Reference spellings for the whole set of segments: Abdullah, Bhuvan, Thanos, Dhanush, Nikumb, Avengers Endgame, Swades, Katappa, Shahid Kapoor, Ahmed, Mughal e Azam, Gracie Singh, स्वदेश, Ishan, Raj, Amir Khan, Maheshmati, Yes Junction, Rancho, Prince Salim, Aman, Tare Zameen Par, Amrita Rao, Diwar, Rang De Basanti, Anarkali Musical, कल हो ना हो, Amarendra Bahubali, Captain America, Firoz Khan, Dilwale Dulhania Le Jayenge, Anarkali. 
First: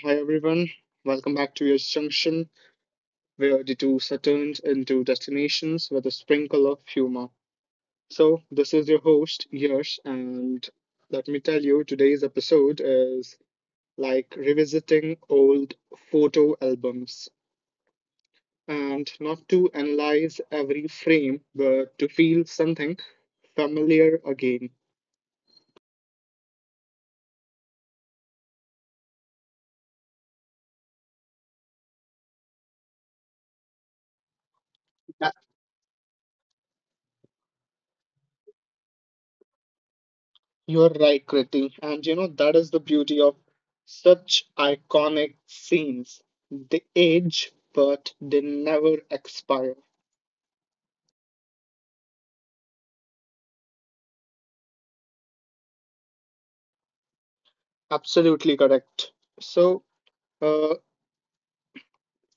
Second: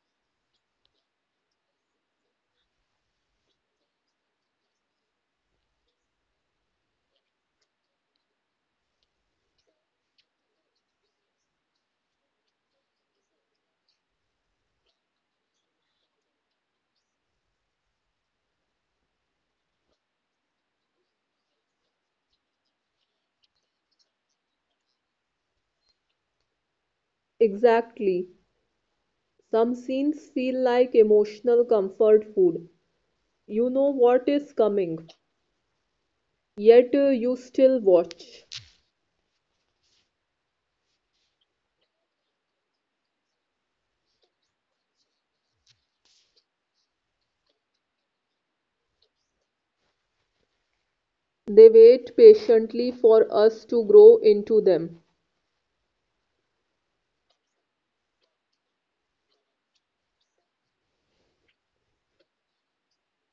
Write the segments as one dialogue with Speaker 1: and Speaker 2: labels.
Speaker 1: hi, everyone. Welcome back to your junction, where the tours are turned into destinations with a sprinkle of humor. So, this is your host, Yash, and let me tell you, today's episode is like revisiting old photo albums. And not to analyze every frame, but to feel something familiar again.
Speaker 2: Exactly. Some scenes feel like emotional comfort food. You know what is coming, yet you still watch.
Speaker 1: You're right, Kriti. And you know, that is the beauty of such iconic scenes. They age, but they never expire.
Speaker 2: They wait patiently for us to grow into them.
Speaker 1: Absolutely correct. So, uh,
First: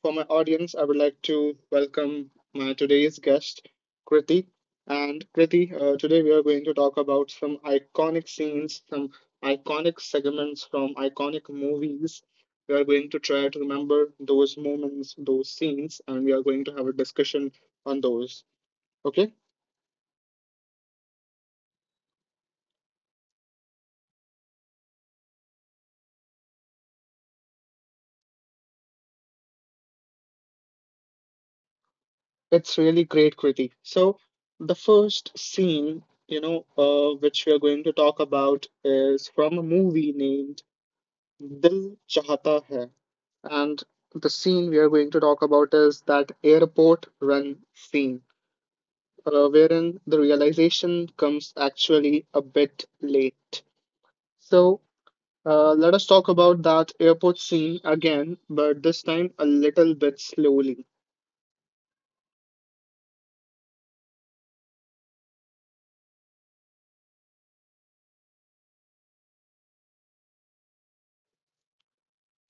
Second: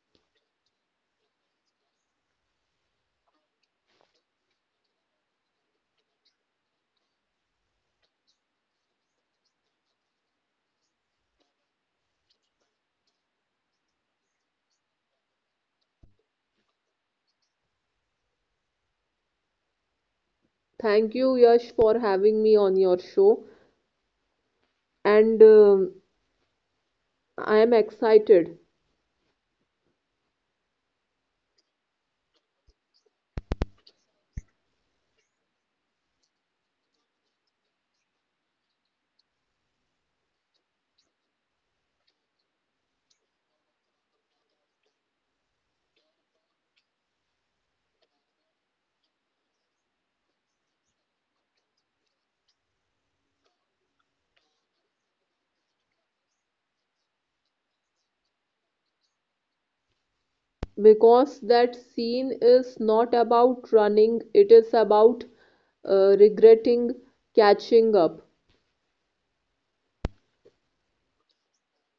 Speaker 1: For my audience, I would like to welcome my today's guest, Kriti. And Kriti, today we are going to talk about some iconic scenes, some iconic segments from iconic movies. We are going to try to remember those moments, those scenes, and we are going to have a discussion on those. Okay?
Speaker 2: Thank you, Yash, for having me on your show. And I am excited
Speaker 1: It's really great, Kriti. So, the first scene, which we are going to talk about is from a movie named Dil Chahata Hai. And the scene we are going to talk about is that airport run scene, wherein the realization comes actually a bit late. So let us talk about that airport scene again, but this time a little bit slowly.
Speaker 2: because that scene is not about running, it is about regretting catching up.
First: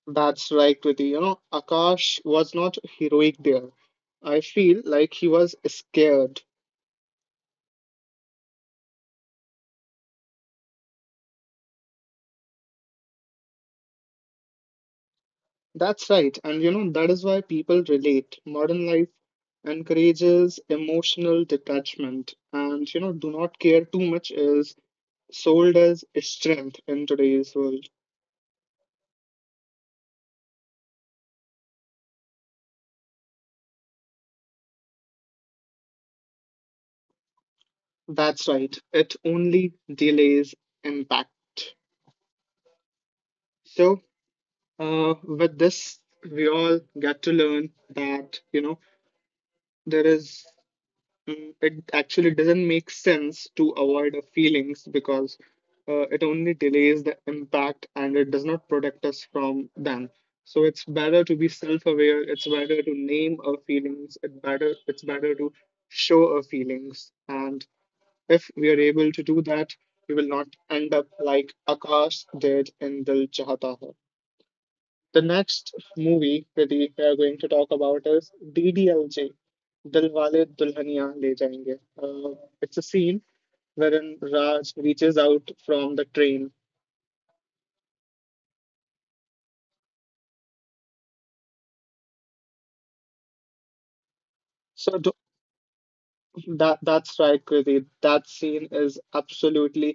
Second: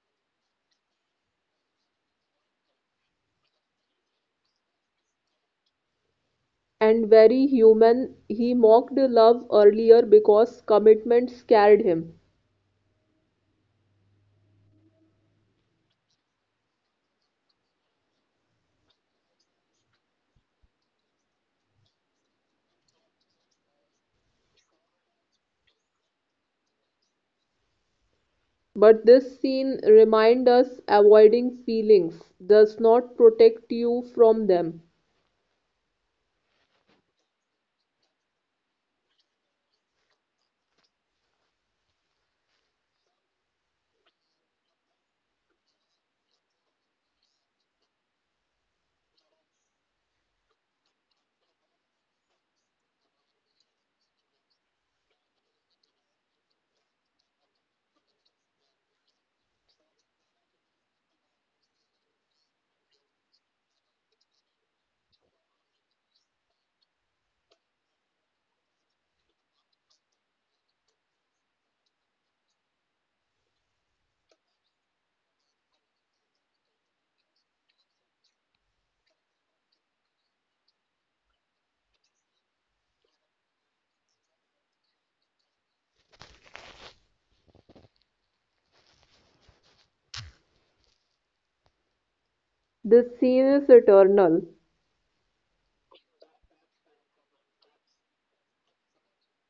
Speaker 1: That's right, Kriti. You know, Akash was not heroic there. I feel like he was scared.
Speaker 2: And very human, he mocked love earlier because commitment scared him.
Speaker 1: That's right. And you know, that is why people relate. Modern life encourages emotional detachment. And you know, do not care too much is sold as strength in today's world.
Speaker 2: But this scene reminds us avoiding feelings does not protect you from them.
Speaker 1: That's right. It only delays impact. So, with this, we all get to learn that, you know, there is it actually doesn't make sense to avoid our feelings because it only delays the impact and it does not protect us from them. So it's better to be self-aware. It's better to name our feelings. It's better to show our feelings. And if we are able to do that, we will not end up like Akash did in Dil Chahta Hai. The next movie, Pradeep, we are going to talk about is DDLJ, Dilwale Dulhania Le Jayenge. It's a scene wherein Raj reaches out from the train.
Speaker 2: This scene is
Speaker 1: So
Speaker 2: eternal.
Speaker 1: th- that's right, Pradeep. That scene is absolutely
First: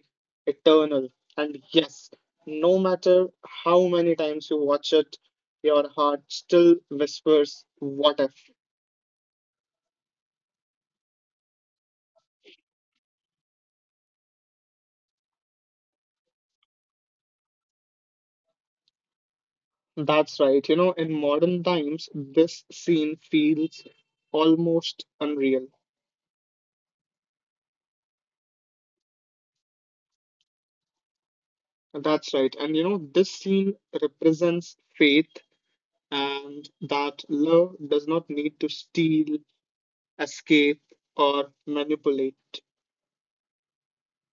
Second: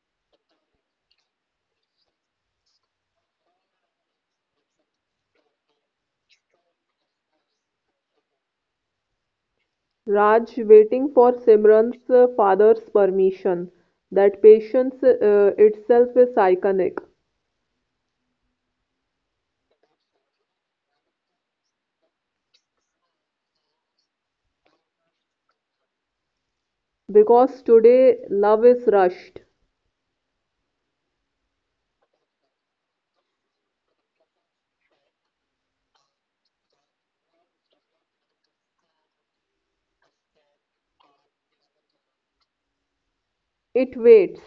Speaker 1: eternal. And yes, no matter how many times you watch it, your heart still whispers, "What if?"
Speaker 2: Raj waiting for Simran's father's permission. That patience itself is iconic
Speaker 1: That's right. You know, in modern times, this scene feels almost unreal.
Speaker 2: because today love is rushed.
Speaker 1: That's right. And you know, this scene represents faith, and that love does not need to steal, escape, or manipulate.
Speaker 2: It waits.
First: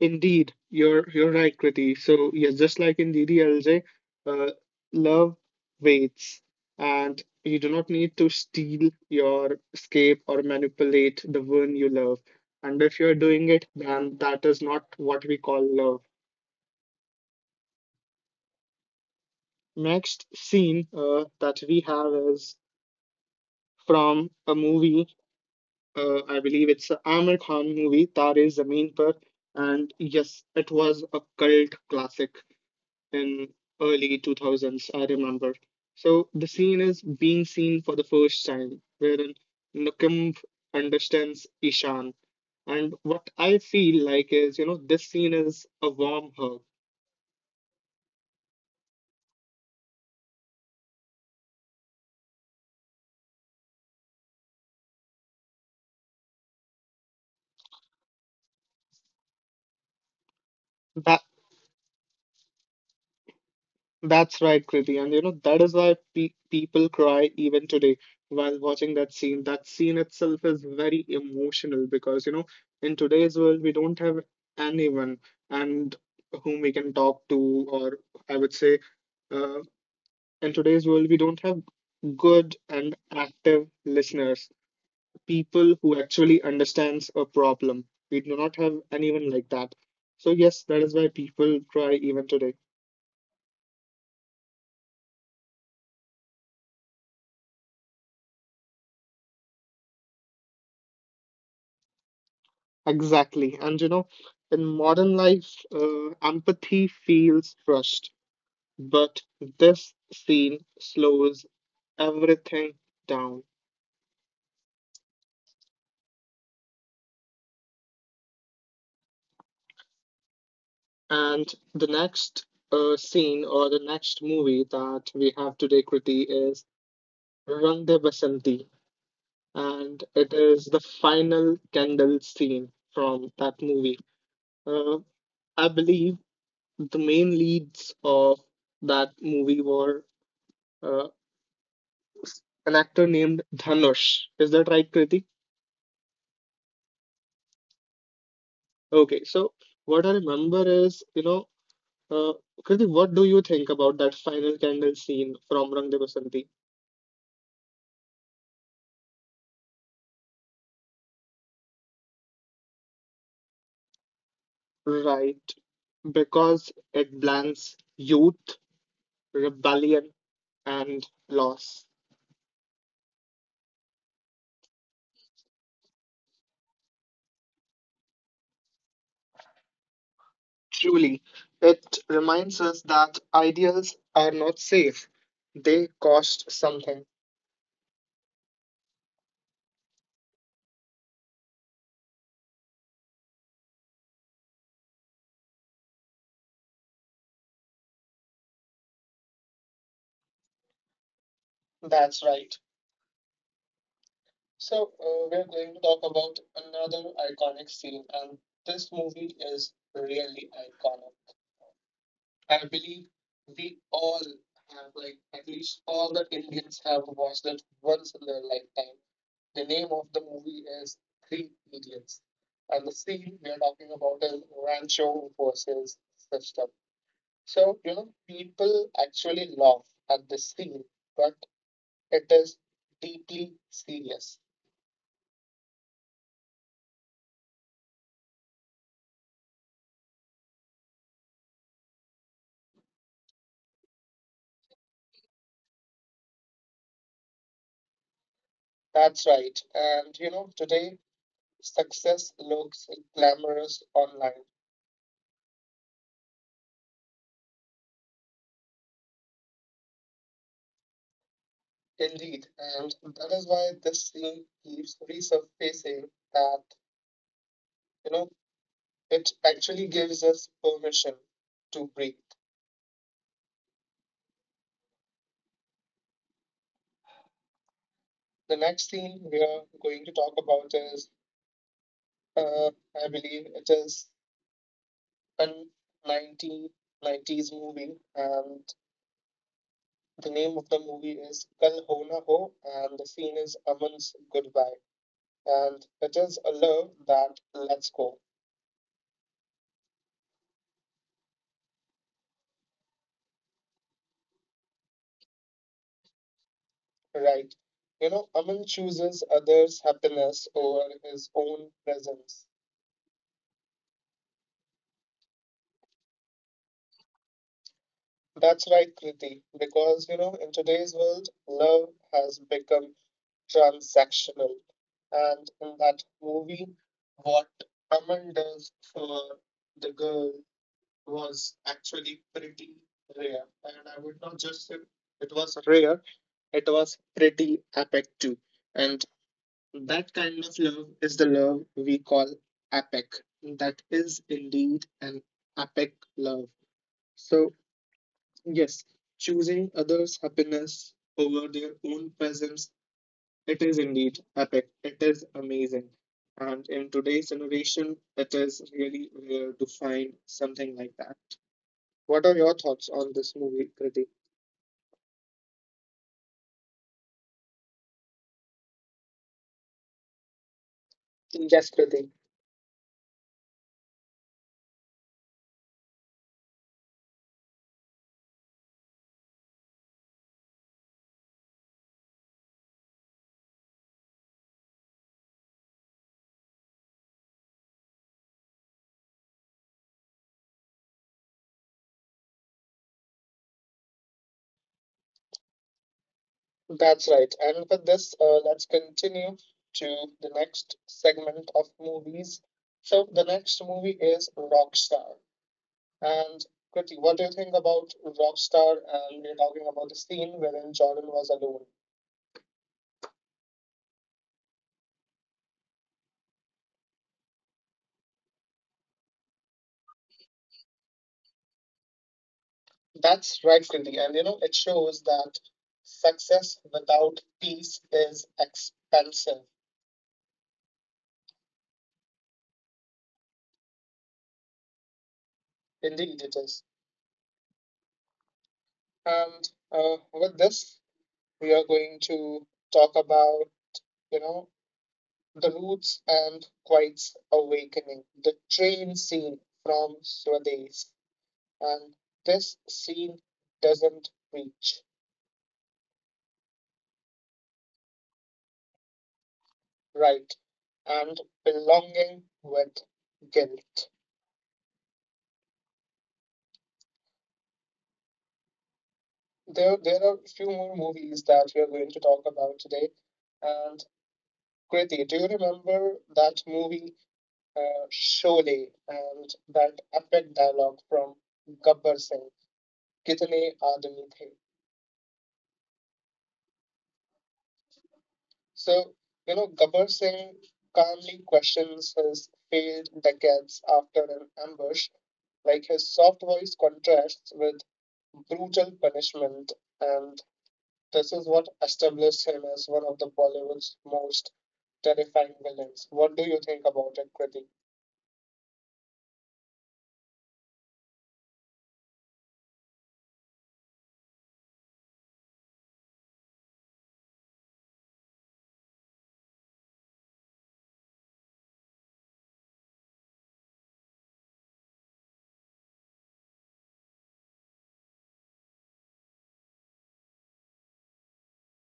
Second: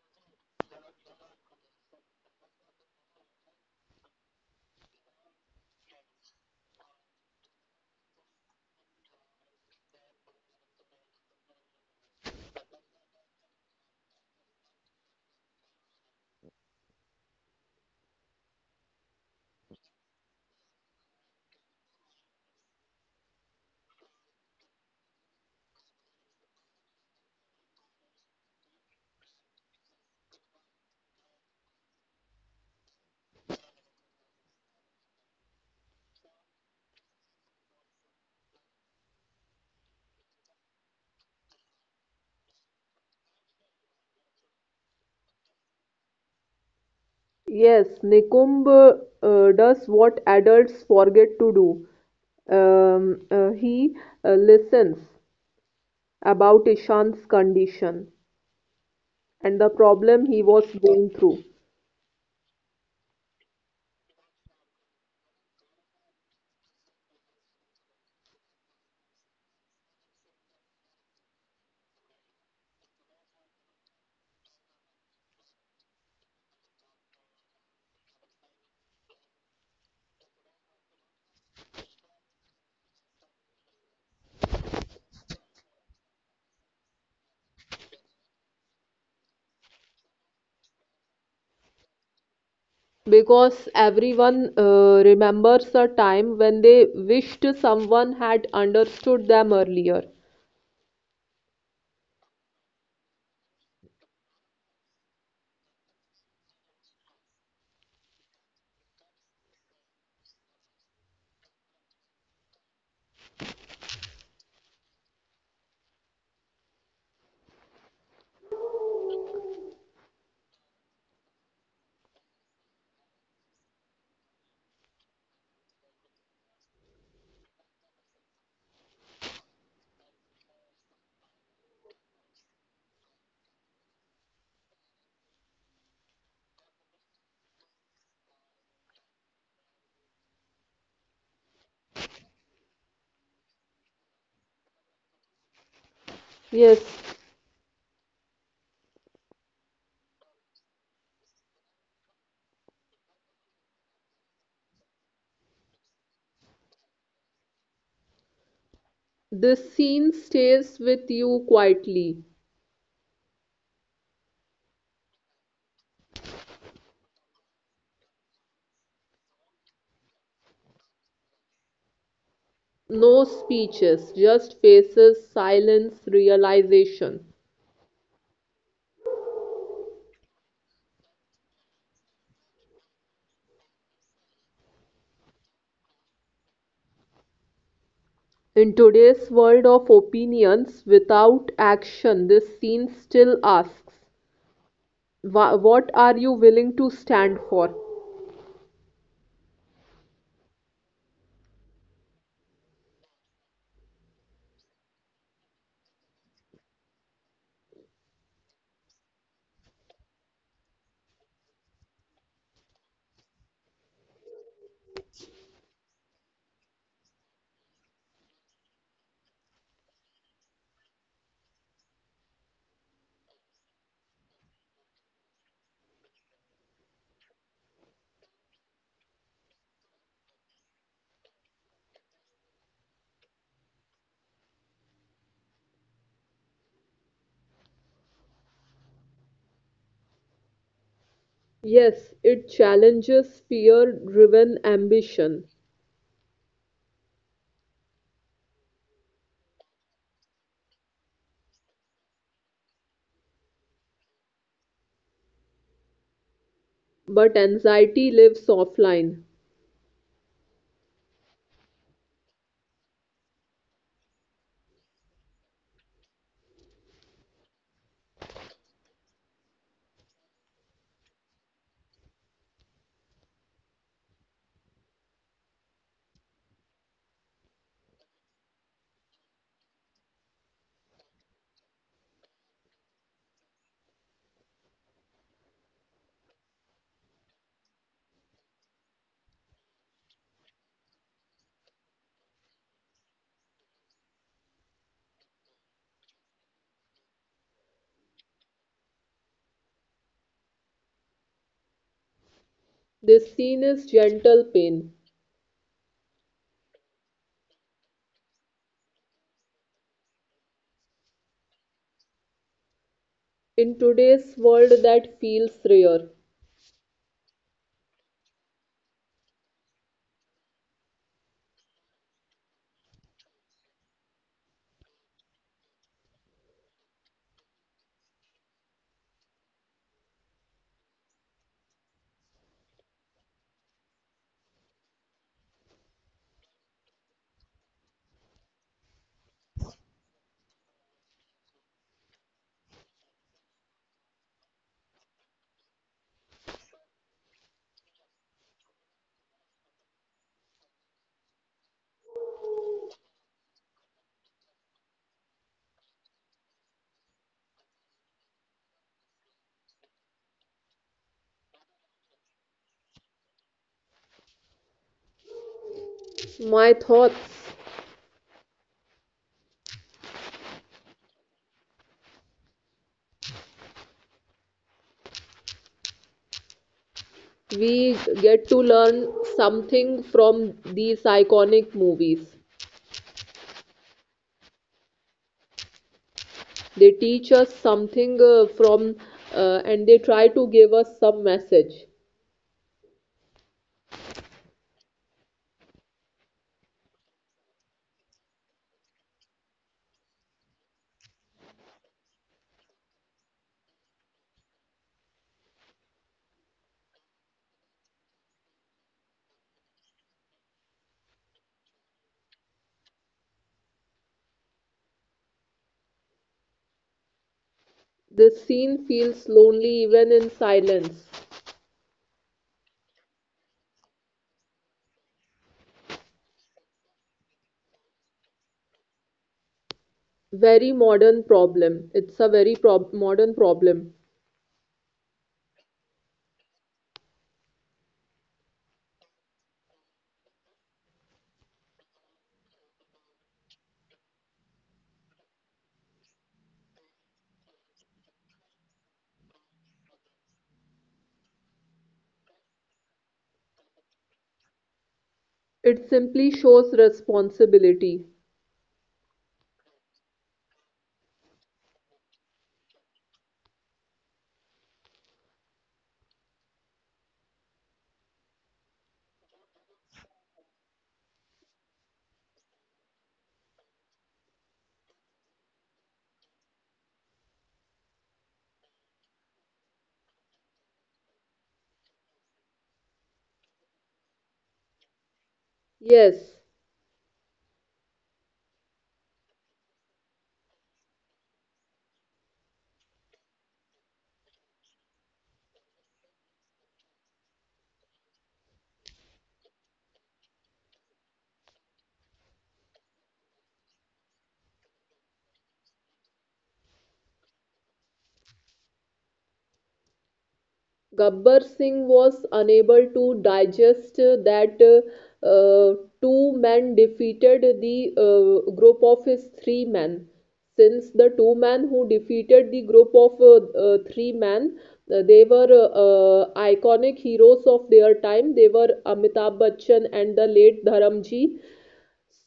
Speaker 1: Indeed, you're right, Kriti. So yeah, just like in DDLJ, uh, love waits, and you do not need to steal your escape or manipulate the one you love. And if you're doing it, then that is not what we call love. Next scene that we have is from a movie. I believe it's a Amir Khan movie, Tare Zameen Par, and yes, it was a cult classic. In early 2000s, I remember. So the scene is being seen for the first time, wherein Nukumb understands Ishan. And what I feel like is, you know, this scene is a warm hug.
Speaker 2: Yes, Nikumb does what adults forget to do. He listens about Ishan's condition and the problem he was going through.
Speaker 1: That that's right, Kriti. And you know, that is why people cry even today while watching that scene. That scene itself is very emotional because, you know, in today's world, we don't have anyone and whom we can talk to, or I would say, uh, in today's world, we don't have good and active listeners, people who actually understands a problem. We do not have anyone like that. So yes, that is why people cry even today.
Speaker 2: Because everyone remembers a time when they wished someone had understood them earlier.
Speaker 1: Exactly. And you know, in modern life, empathy feels rushed, but this scene slows everything down. And the next scene or the next movie that we have today, Kriti, is Rang De Basanti. And it is the final candle scene from that movie. Uh, I believe the main leads of that movie were uh, an actor named Dhanush. Is that right, Kriti?
Speaker 2: Yes,
Speaker 1: Okay, so what I remember is, uh, Kriti, what do you think about that final candle scene from Rang De Basanti?
Speaker 2: this scene stays with you quietly.
Speaker 1: Right, because it blends youth, rebellion, and loss.
Speaker 2: No speeches, just faces, silence, realization.
Speaker 1: Truly, it reminds us that ideals are not safe. They cost something.
Speaker 2: In today's world of opinions without action, this scene still asks, What are you willing to stand for?
Speaker 1: That's right. So, we're going to talk about another iconic scene, and this movie is really iconic. I believe we all have, like, at least all the Indians have watched it once in their lifetime. The name of the movie is Three Idiots, and the scene we are talking about is Rancho versus Sister. So, you know, people actually laugh at the scene, but it is deeply serious.
Speaker 2: Yes, it challenges fear driven ambition,
Speaker 1: That's right. And, you know, today success looks glamorous online.
Speaker 2: but anxiety lives offline.
Speaker 1: Indeed. And that is why this scene keeps resurfacing that, you know, it actually gives us permission to breathe. The next scene we are going to talk about is, uh, I believe it is an 1990s movie. And. The name of the movie is Kal Ho Na Ho, and the scene is Aman's goodbye. And it is a love that lets go,
Speaker 2: This scene is gentle pain.
Speaker 1: right? You know, Aman chooses others' happiness over his own presence.
Speaker 2: In today's world, that feels rare.
Speaker 1: That's right, Kriti, because, you know, in today's world, love has become transactional. And in that movie, what Aman does for the girl was actually pretty rare. And I would not just say it was rare, it was pretty epic too. And that kind of love is the love we call epic. That is indeed an epic love. So, yes, choosing others' happiness over their own presence, it is indeed epic. It is amazing. And in today's generation, it is really rare to find something like that. What are your thoughts on this movie, Kriti?
Speaker 2: My thoughts
Speaker 1: Yes, Kriti.
Speaker 2: we get to learn something from these iconic movies. They teach us something from and they try to give us some message.
Speaker 1: That's right. And with this, let's continue to the next segment of movies. So the next movie is Rockstar. And Kriti, what do you think about Rockstar? And we're talking about the scene wherein Jordan was alone.
Speaker 2: The scene feels lonely even in silence.
Speaker 1: That's right, Kriti. And you know, it shows that success without peace is expensive.
Speaker 2: Very modern problem. It's a very prob modern problem.
Speaker 1: Indeed, it is. And with this, we are going to talk about, you know, the roots and Quiet's awakening, the train scene from Swades. And this scene doesn't reach
Speaker 2: It simply shows responsibility.
Speaker 1: right and belonging with guilt. There are a few more movies that we are going to talk about today. And Kriti, do you remember that movie, Sholay, and that epic dialogue from Gabbar Singh? कितने आदमी थे.
Speaker 2: Yes,
Speaker 1: So you know, Gabbar Singh calmly questions his failed decades after an ambush, like his soft voice contrasts with brutal punishment, and this is what established him as one of the Bollywood's most terrifying villains. What do you think about it, Kriti?
Speaker 2: Gabbar Singh was unable to digest that two men defeated the group of his three men. Since the two men who defeated the group of three men, they were iconic heroes of their time. They were Amitabh Bachchan and the late Dharamji.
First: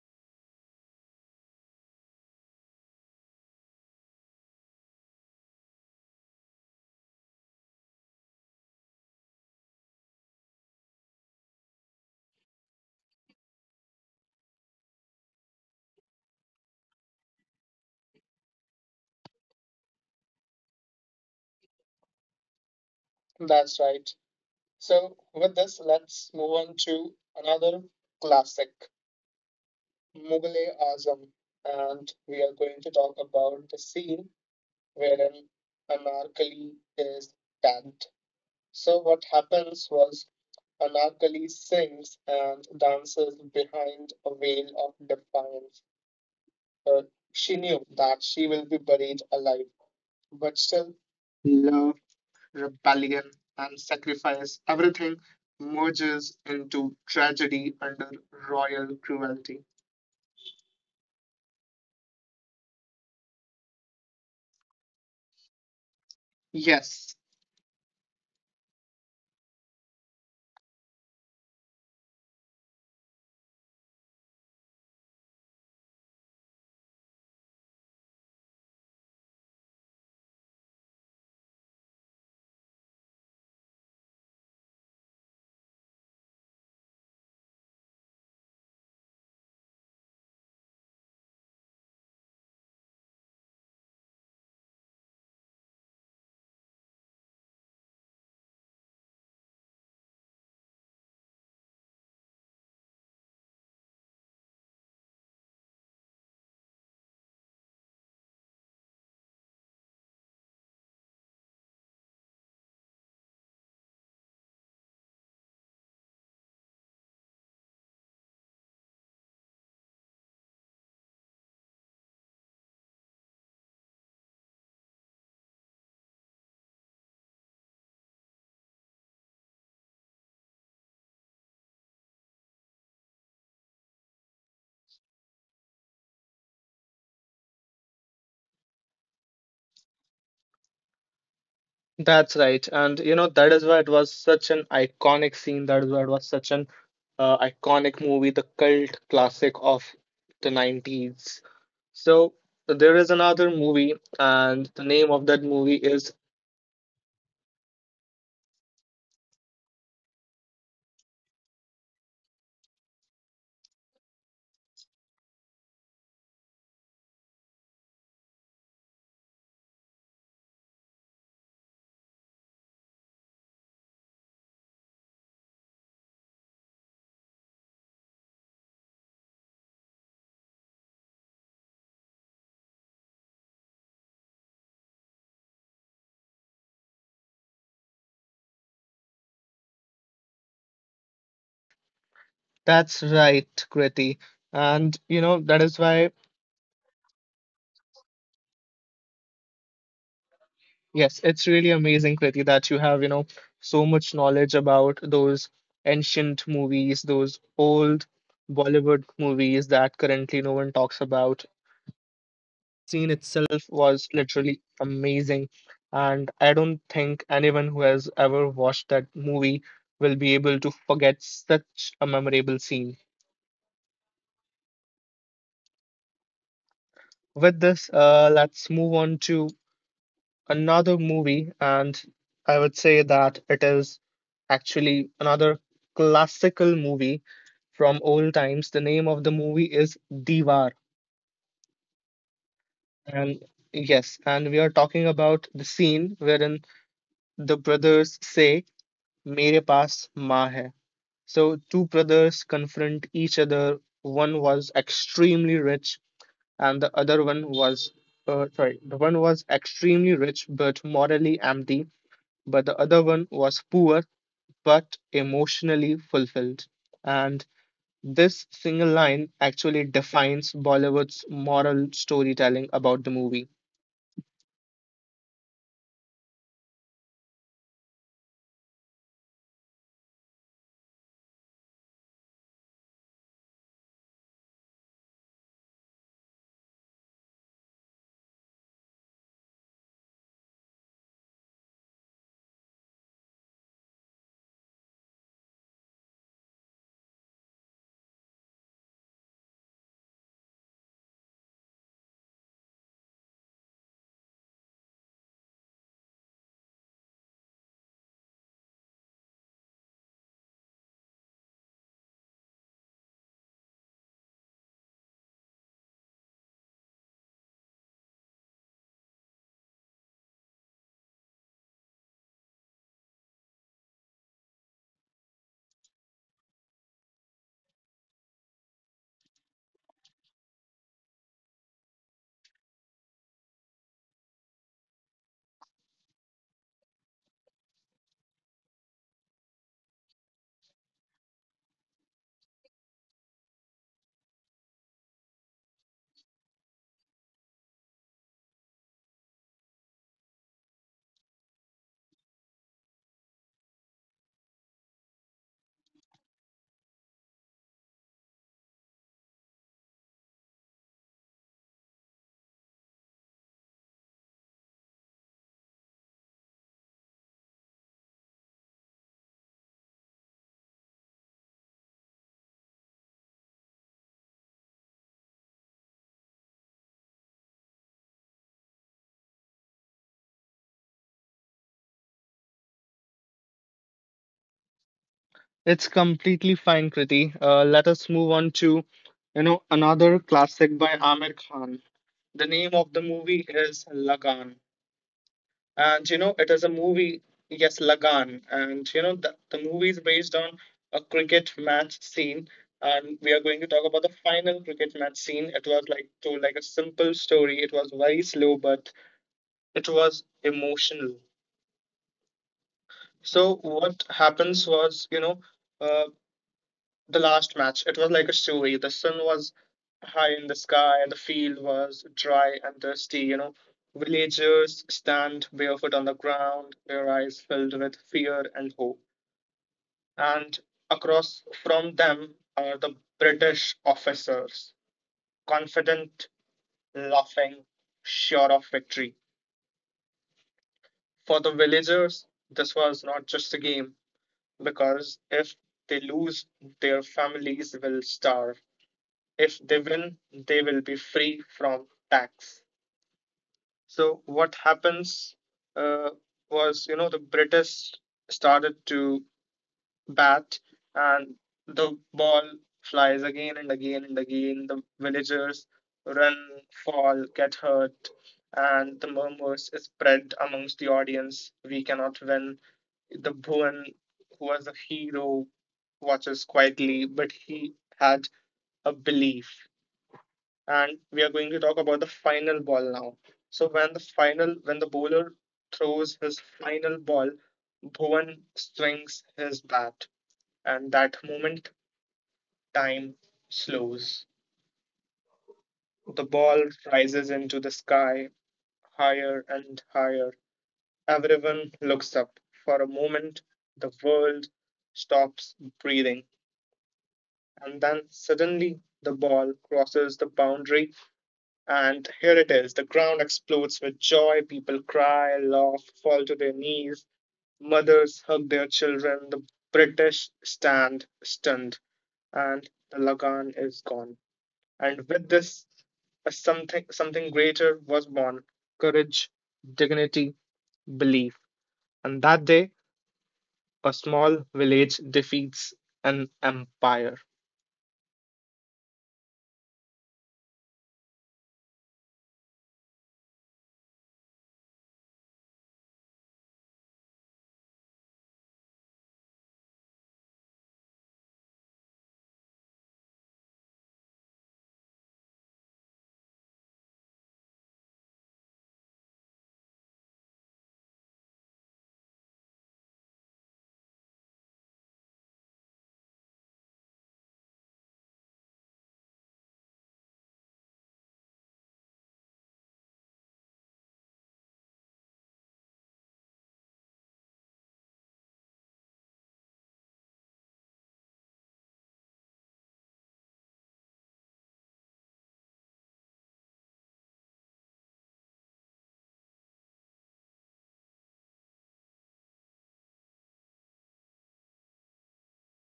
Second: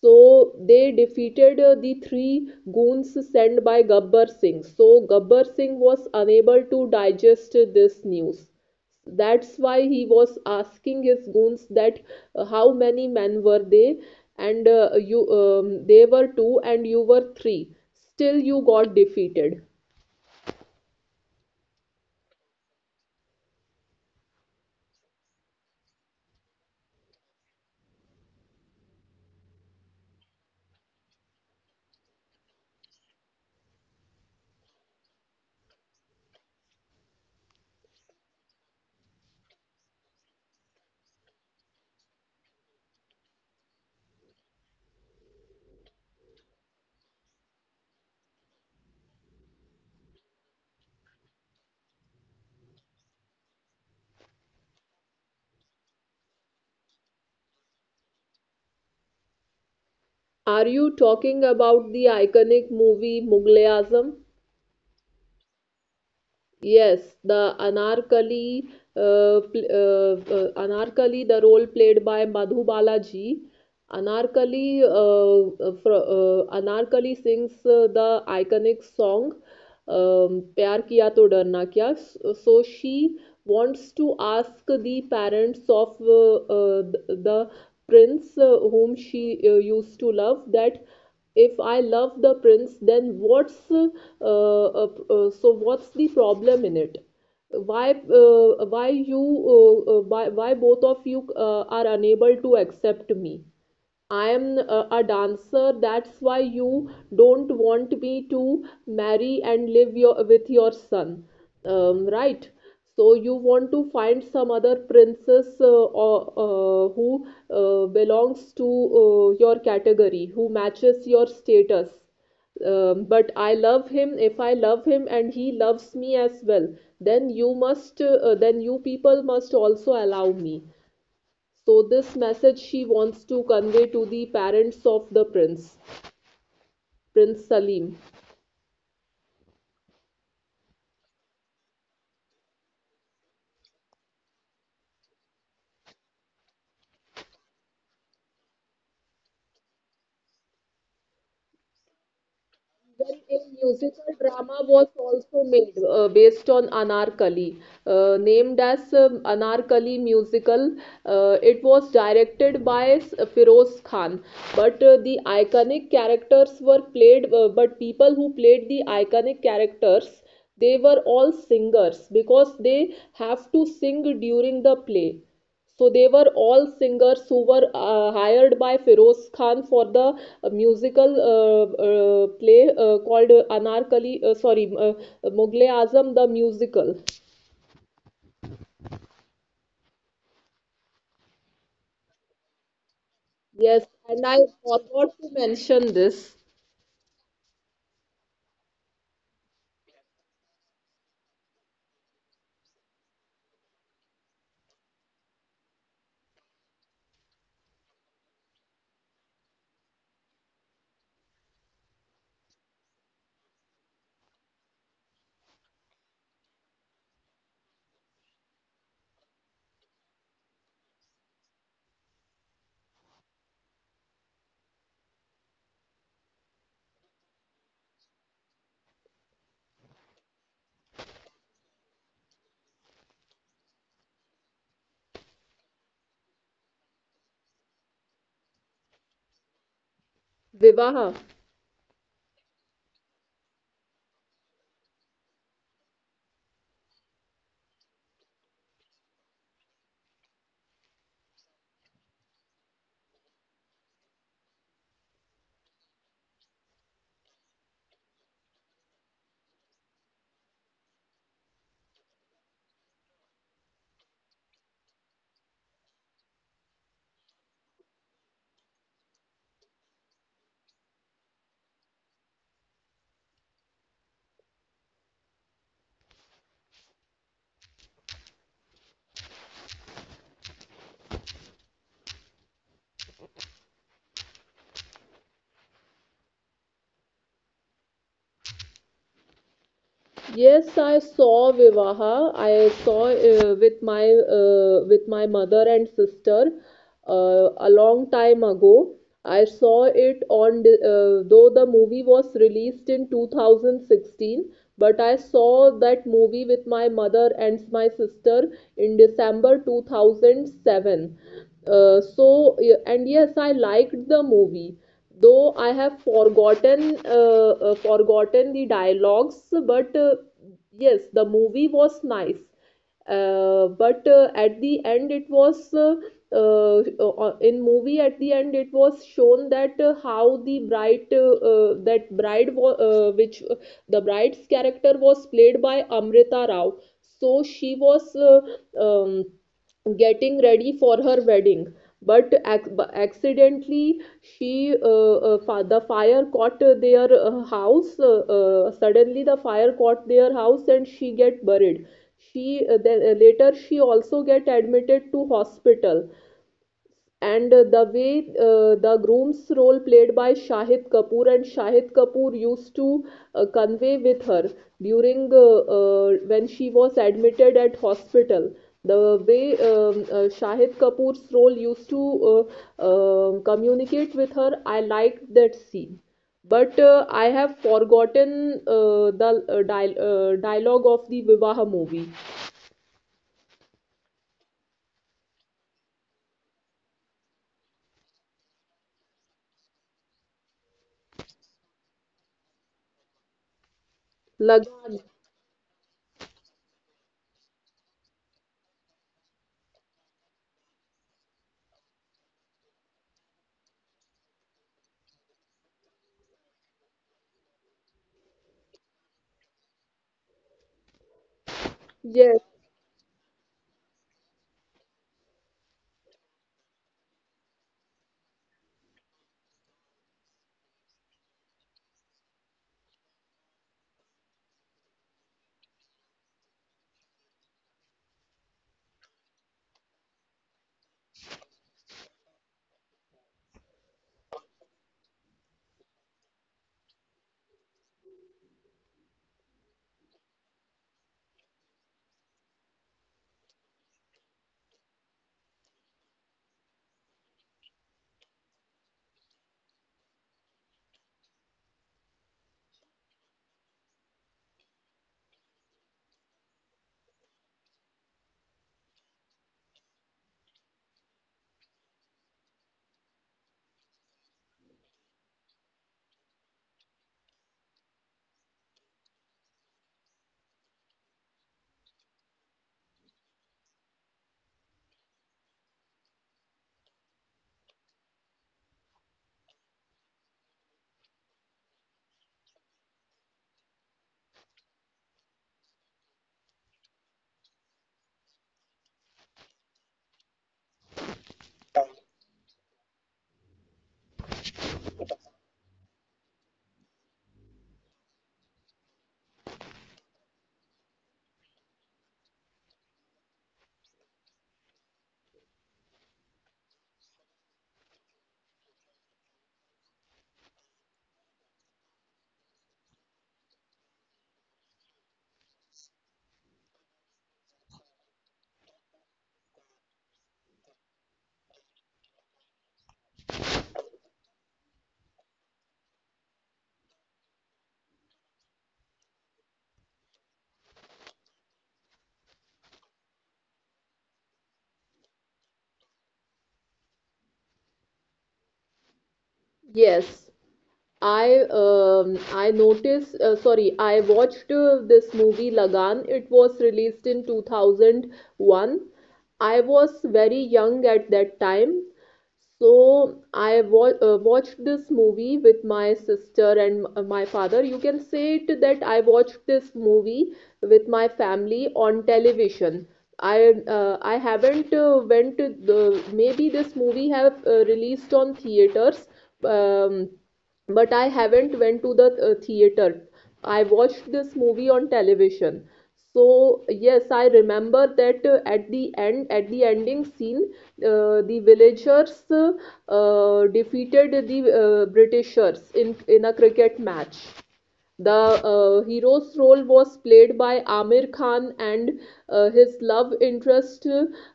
Speaker 2: So they defeated the three goons sent by Gabbar Singh. So Gabbar Singh was unable to digest this news. That's why he was asking his goons that how many men were they, and you they were two and you were three. Still, you got defeated.
Speaker 1: That's right. So with this, let's move on to another classic, mughal e azam and we are going to talk about the scene wherein Anarkali is tagged. So what happens was Anarkali sings and dances behind a veil of defiance. Uh, she knew that she will be buried alive, but still, love, rebellion, and sacrifice, everything merges into tragedy under royal cruelty.
Speaker 2: Are you talking about the iconic movie Mughal e Azam?
Speaker 1: Yes.
Speaker 2: Yes, the Anarkali, Anarkali, the role played by Madhu Balaji. Anarkali, Anarkali sings the iconic song "प्यार किया तो डरना क्या." So she wants to ask the parents of the prince whom she used to love that if I love the prince, then what's the problem in it? Why you why both of you are unable to accept me? I am a dancer. That's why you don't want me to marry and live your, with your son, right? So you want to find some other princess or who belongs to your category, who matches your status. But I love him. If I love him and he loves me as well, then then you people must also allow me. So this message she wants to convey to the parents of the prince, Prince Salim.
Speaker 1: That's right. And you know, that is why it was such an iconic scene. That is why it was such an iconic movie, the cult classic of the 90s. So there is
Speaker 2: Then a
Speaker 1: another movie,
Speaker 2: musical drama
Speaker 1: and
Speaker 2: was
Speaker 1: the name of
Speaker 2: also
Speaker 1: that
Speaker 2: made
Speaker 1: movie is
Speaker 2: based on Anarkali, named as Anarkali Musical. It was directed by Firoz Khan, but the iconic characters were played. But people who played the iconic characters, they were all singers because they have to sing during the play. So they were all singers who were hired by Feroz Khan for the musical play called Anarkali, Mughal-e Azam, the musical.
Speaker 1: That's Right,
Speaker 2: Yes,
Speaker 1: Kriti.
Speaker 2: and I
Speaker 1: And
Speaker 2: forgot
Speaker 1: you
Speaker 2: to
Speaker 1: know, that is
Speaker 2: mention
Speaker 1: why,
Speaker 2: this,
Speaker 1: yes, it's really amazing, Kriti, that you have, you know, so much knowledge about those ancient movies, those old Bollywood movies that currently no one talks about. Scene itself was literally amazing. And I don't think anyone who has ever watched that movie will be able to forget such a memorable scene. With this, let's move on to another movie, and I would say that it is actually another classical movie from old times. The name of the movie is Diwar.
Speaker 2: Vivaha.
Speaker 1: And yes, and we are talking about the scene wherein the brothers say मेरे पास माँ है. So two brothers confront each other. One was extremely rich, and the other one was, sorry, the one was extremely rich but morally empty, but the other one was poor but emotionally fulfilled. And this single line actually defines Bollywood's moral storytelling about the movie.
Speaker 2: Yes, I saw Vivaha. I saw with my mother and sister a long time ago. I saw it on though the movie was released in 2016, but I saw that movie with my mother and my sister in December 2007. And yes, I liked the movie though I have forgotten the dialogues, but yes, the movie was nice. But at the end, it was in movie at the end it was shown that how the bride that bride wa- which the bride's character was played by Amrita Rao. So she was getting ready for her wedding but accidentally she the fire caught their house suddenly the fire caught their house and she get buried. She then later she also get admitted to hospital. And the way the groom's role played by Shahid Kapoor and Shahid Kapoor used to convey with her during when she was admitted at hospital, the way Shahid Kapoor's role used to communicate with her. I liked that scene, but I have forgotten the dialogue of the Vivaha movie.
Speaker 1: It's completely fine, Kriti. Let us move on to, you know, another classic by Aamir Khan. The name of the movie is Lagan,
Speaker 2: Lagan.
Speaker 1: and you know it is a movie. Yes, Lagan, and you know the movie is based on a cricket match scene, and we are going to talk about the final cricket match scene. It was like told like a simple story. It was very slow, but it was emotional.
Speaker 2: Yes,
Speaker 1: So what happens was, you know, uh, the last match. It was like a story. The sun was high in the sky, and the field was dry and dusty. You know, villagers stand barefoot on the ground, their eyes filled with fear and hope. And across from them are the British officers, confident, laughing, sure of victory. For the villagers, this was not just a game, because if they lose, their families will starve. If they win, they will be free from tax. So what happens uh, was, you know, the British started to bat, and the ball flies again and again and again. The villagers run, fall, get hurt, and the murmurs spread amongst the audience. We cannot win. The Bhuvan, who was a hero, watches quietly, but he had a belief. And we are going to talk about the final ball now. So when the bowler throws his final ball, Bhuvan swings his bat, and that moment time slows. The ball rises into the sky higher and higher. Everyone looks up. For a moment, the world stops breathing, and then suddenly the ball crosses the boundary. And here it is, the ground explodes with joy. People cry, laugh, fall to their knees. Mothers hug their children. The British stand stunned, and the Lagan is gone. And with this, a something something greater was born: courage, dignity, belief. And that day, a small village defeats an empire.
Speaker 2: yes, I I noticed sorry I watched this movie Lagan. It was released in 2001. I was very young at that time. So I wa watched this movie with my sister and my father. You can say it that I watched this movie with my family on television. I I haven't went to the, maybe this movie have released on theaters. Um, but I haven't went to the theater. I watched this movie on television. So yes, I remember that at the end at the ending scene the villagers defeated the britishers in a cricket match. The hero's role was played by Amir Khan, and his love interest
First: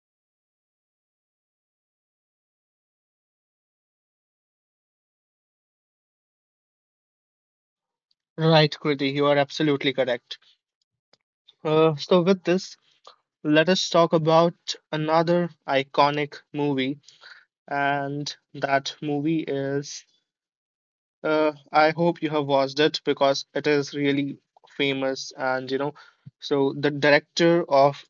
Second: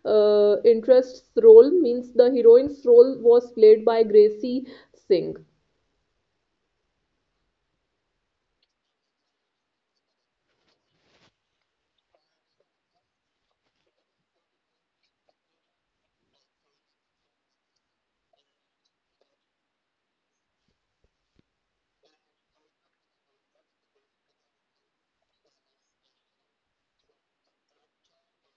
Speaker 2: uh, interest's role means the heroine's role was played by Gracie Singh.
Speaker 1: Right, Kriti, you are absolutely correct. So, with this, let us talk about another iconic movie, and that movie is. I hope you have watched it because it is really famous, and you know, so the director of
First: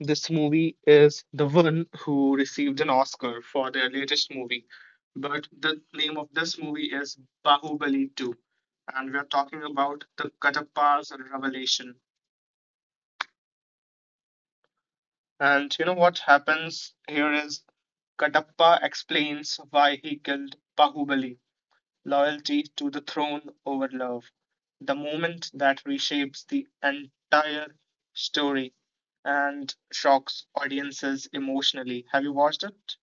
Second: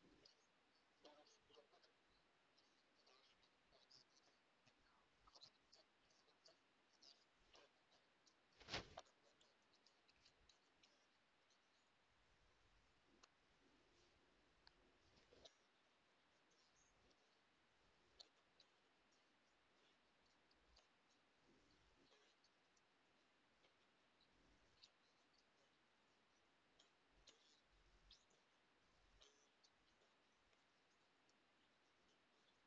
Speaker 1: this movie is the one who received an Oscar for their latest movie. But the name of this movie is Bahubali 2, and we are talking about the Katappa's revelation. And you know what happens here is Kadapa explains why he killed Bahubali, loyalty to the throne over love, the moment that reshapes the entire story and shocks audiences emotionally. Have you watched it?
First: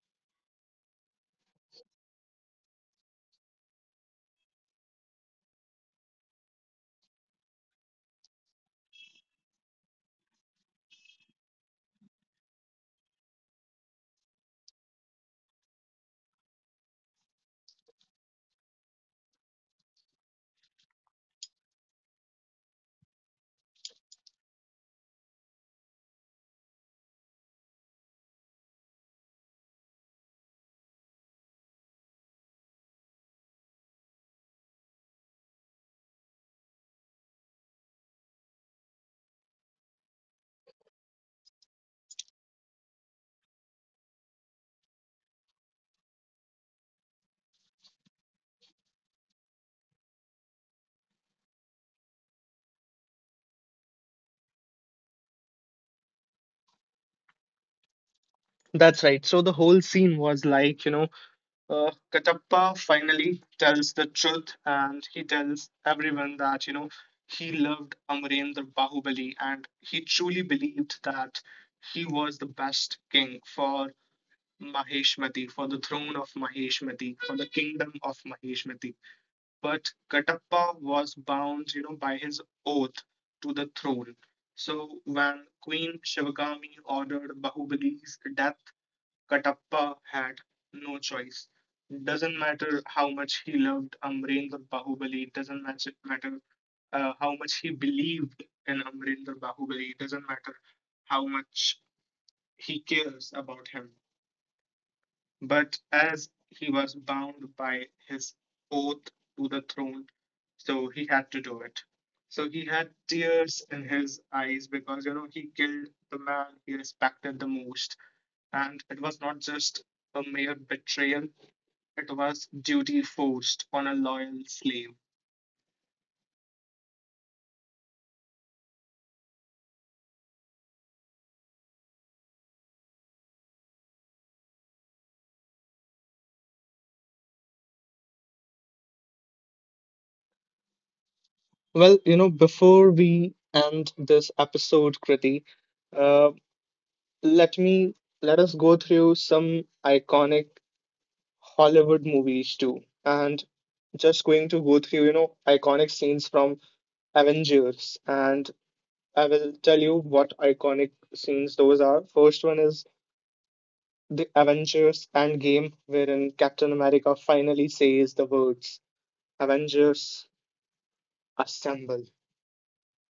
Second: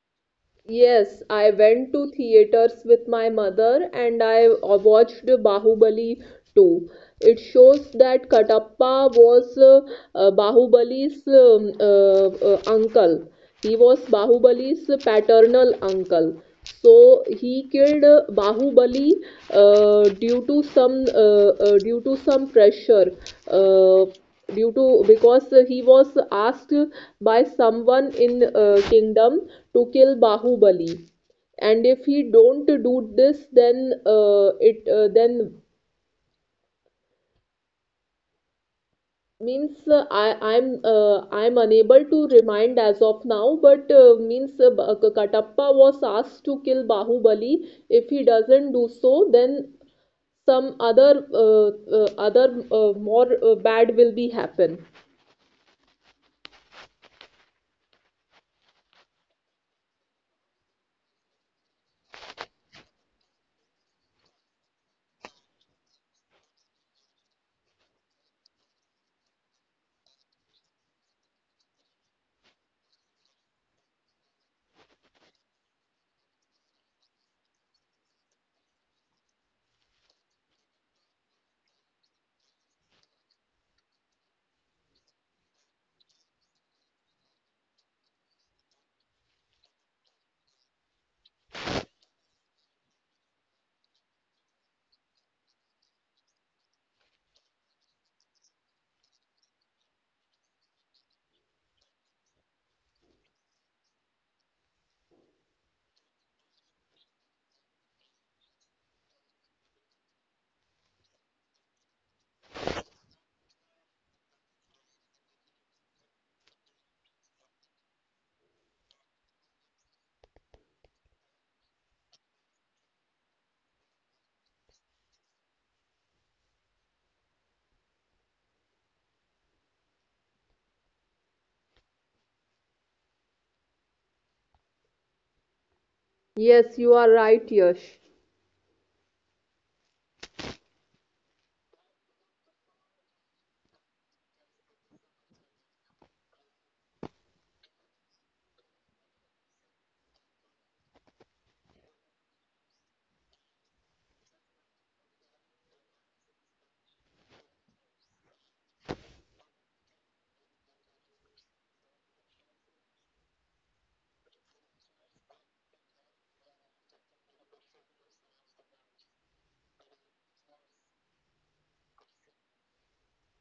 Speaker 2: Yes, I went to theaters with my mother, and I watched Bahubali 2. It shows that Katappa was Bahubali's uncle. He was Bahubali's paternal uncle. So he killed Bahubali due to some pressure, uh, due to because he was asked by someone in kingdom to kill Bahubali, and if he don't do this, then it then means I'm unable to remind as of now, but Katappa was asked to kill Bahubali. If he doesn't do so, then some other uh, other more bad will be happen.
Speaker 1: That's right. So the whole scene was like, you know, Katappa finally tells the truth and he tells everyone that, you know, he loved Amarendra Bahubali and he truly believed that he was the best king for Maheshmati, for the throne of Maheshmati, for the kingdom of Maheshmati. But Katappa was bound, you know, by his oath to the throne. So when Queen Shivagami ordered Bahubali's death, Katappa had no choice. Doesn't matter how much he loved Amrendra Bahubali, doesn't matter how much he believed in Amrendra Bahubali, doesn't matter how much he cares about him. But as he was bound by his oath to the throne, so he had to do it. So he had tears in his eyes because you know he killed the man he respected the most, and it was not just a mere betrayal; it was duty forced on a loyal slave.
Speaker 2: Yes, you are right, Yash.
Speaker 1: Well, you know, before we end this episode, Kriti, uh, let me let us go through some iconic Hollywood movies too. And just going to go through, you know, iconic scenes from Avengers. And I will tell you what iconic scenes those are. First one is the Avengers Endgame, wherein Captain America finally says the words Avengers assemble.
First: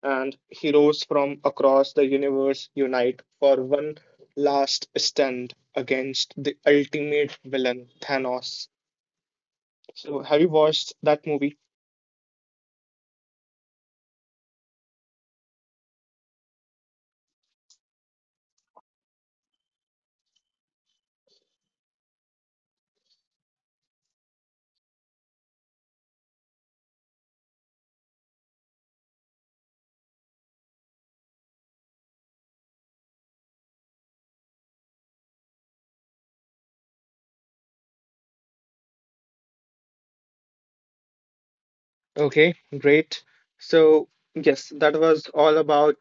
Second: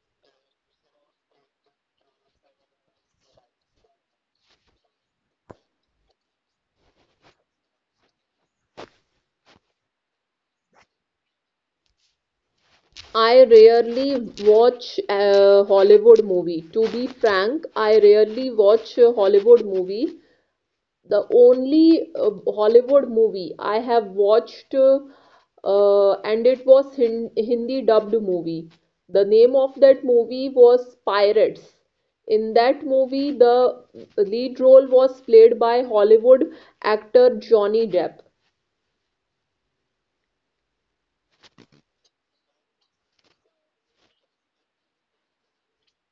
Speaker 1: And heroes from across the universe unite for one last stand against the ultimate villain, Thanos. So, have you watched that movie?
Speaker 2: I rarely watch a Hollywood movie. To be frank, I rarely watch a Hollywood movie. The only Hollywood movie I have watched, and it was Hindi dubbed movie. The name of that movie was Pirates. In that movie, the lead role was played by Hollywood actor Johnny Depp.
Speaker 1: Okay, great. So, yes, that was all about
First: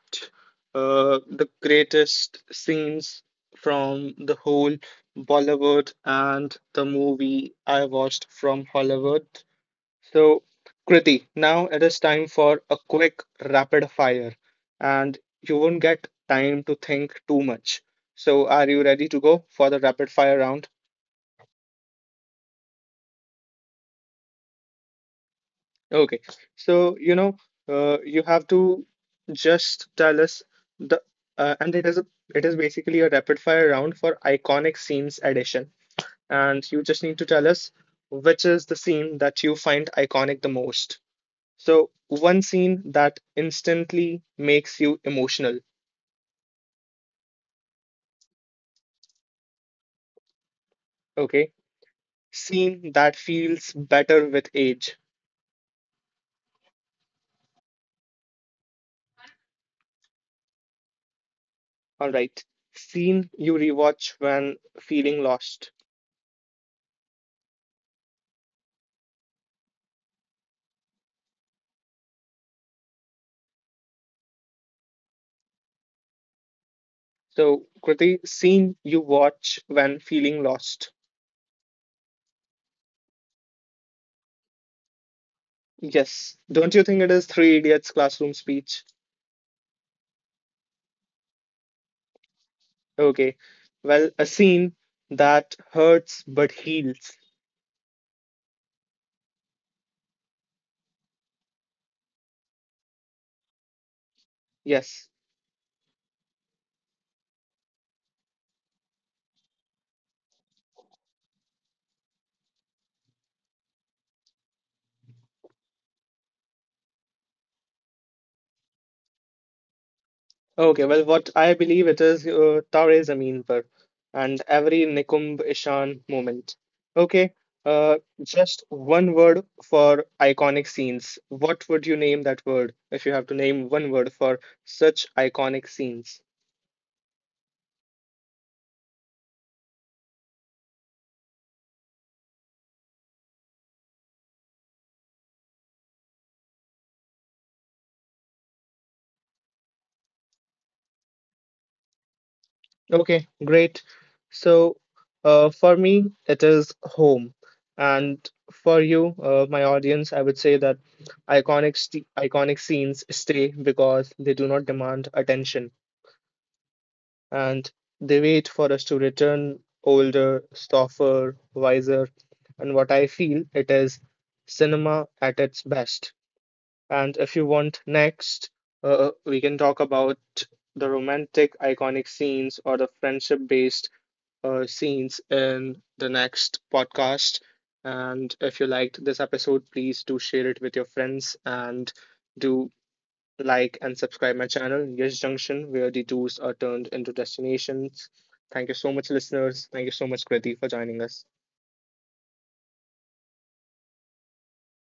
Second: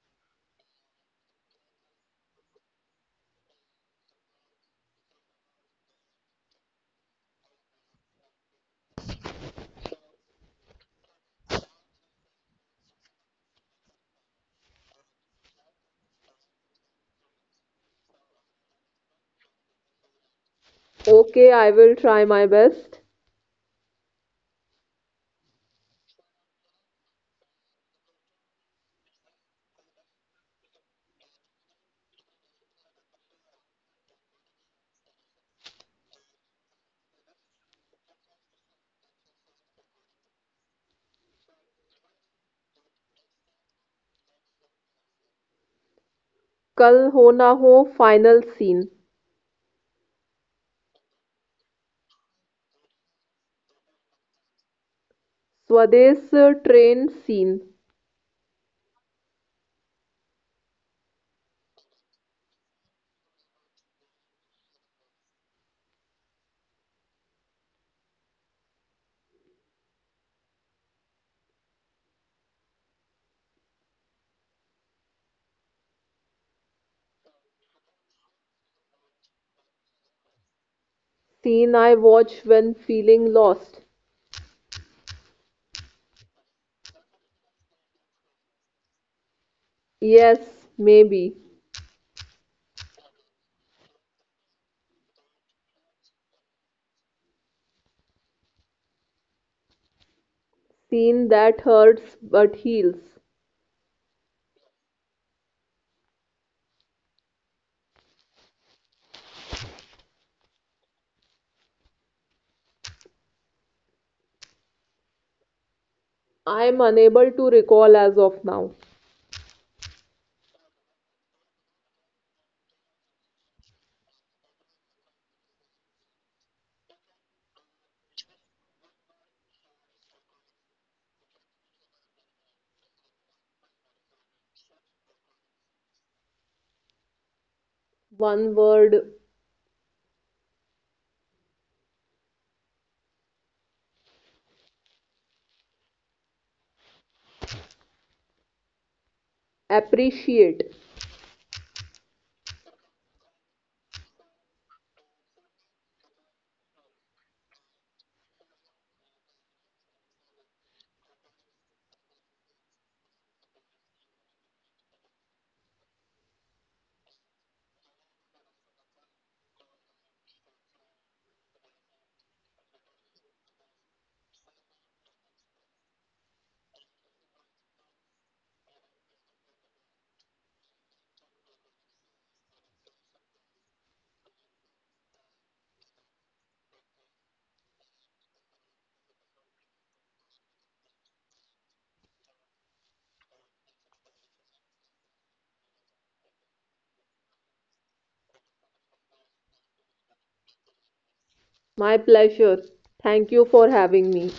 Speaker 1: the greatest scenes from the whole Bollywood and the movie I watched from Hollywood. So, Kriti, now it is time for a quick rapid fire, and you won't get time to think too much. So, are you ready to go for the rapid fire round?
Speaker 2: Okay, I will try my best.
Speaker 1: Okay, so you know, you have to just tell us the and it is basically a rapid fire round for iconic scenes edition, and you just need to tell us which is the scene that you find iconic the most. So one scene that instantly makes you emotional.
Speaker 2: कल हो ना हो final scene.
Speaker 1: Okay, scene that feels better with age.
Speaker 2: स्वदेश train scene.
Speaker 1: All right, scene you rewatch when feeling lost. So, Kriti, scene you watch when feeling lost.
Speaker 2: Scene I watch when feeling lost.
Speaker 1: Yes. Don't you think it is Three Idiots classroom speech?
Speaker 2: Yes, maybe.
Speaker 1: Okay. Well, a scene that hurts but heals.
Speaker 2: Scene that hurts but heals.
Speaker 1: Yes.
Speaker 2: I am unable to recall as of now.
Speaker 1: Okay. Well, what I believe it is Tare Zameen Par and every Nikumb Ishan moment. Okay. Just one word for iconic scenes. What would you name that word if you have to name one word for such iconic scenes?
Speaker 2: One word, appreciate.
Speaker 1: Okay, great. So, for me, it is home. And for you, my audience, I would say that iconic scenes stay because they do not demand attention and they wait for us to return older, softer, wiser. And what I feel it is cinema at its best. And if you want next, we can talk about the romantic iconic scenes or the friendship based scenes in the next podcast. And if you liked this episode, please do share it with your friends and do like and subscribe my channel, Yes Junction, where the tours are turned into destinations. Thank you so much, listeners. Thank you so much, Kriti, for joining us.
Speaker 2: My pleasure. Thank you for having me.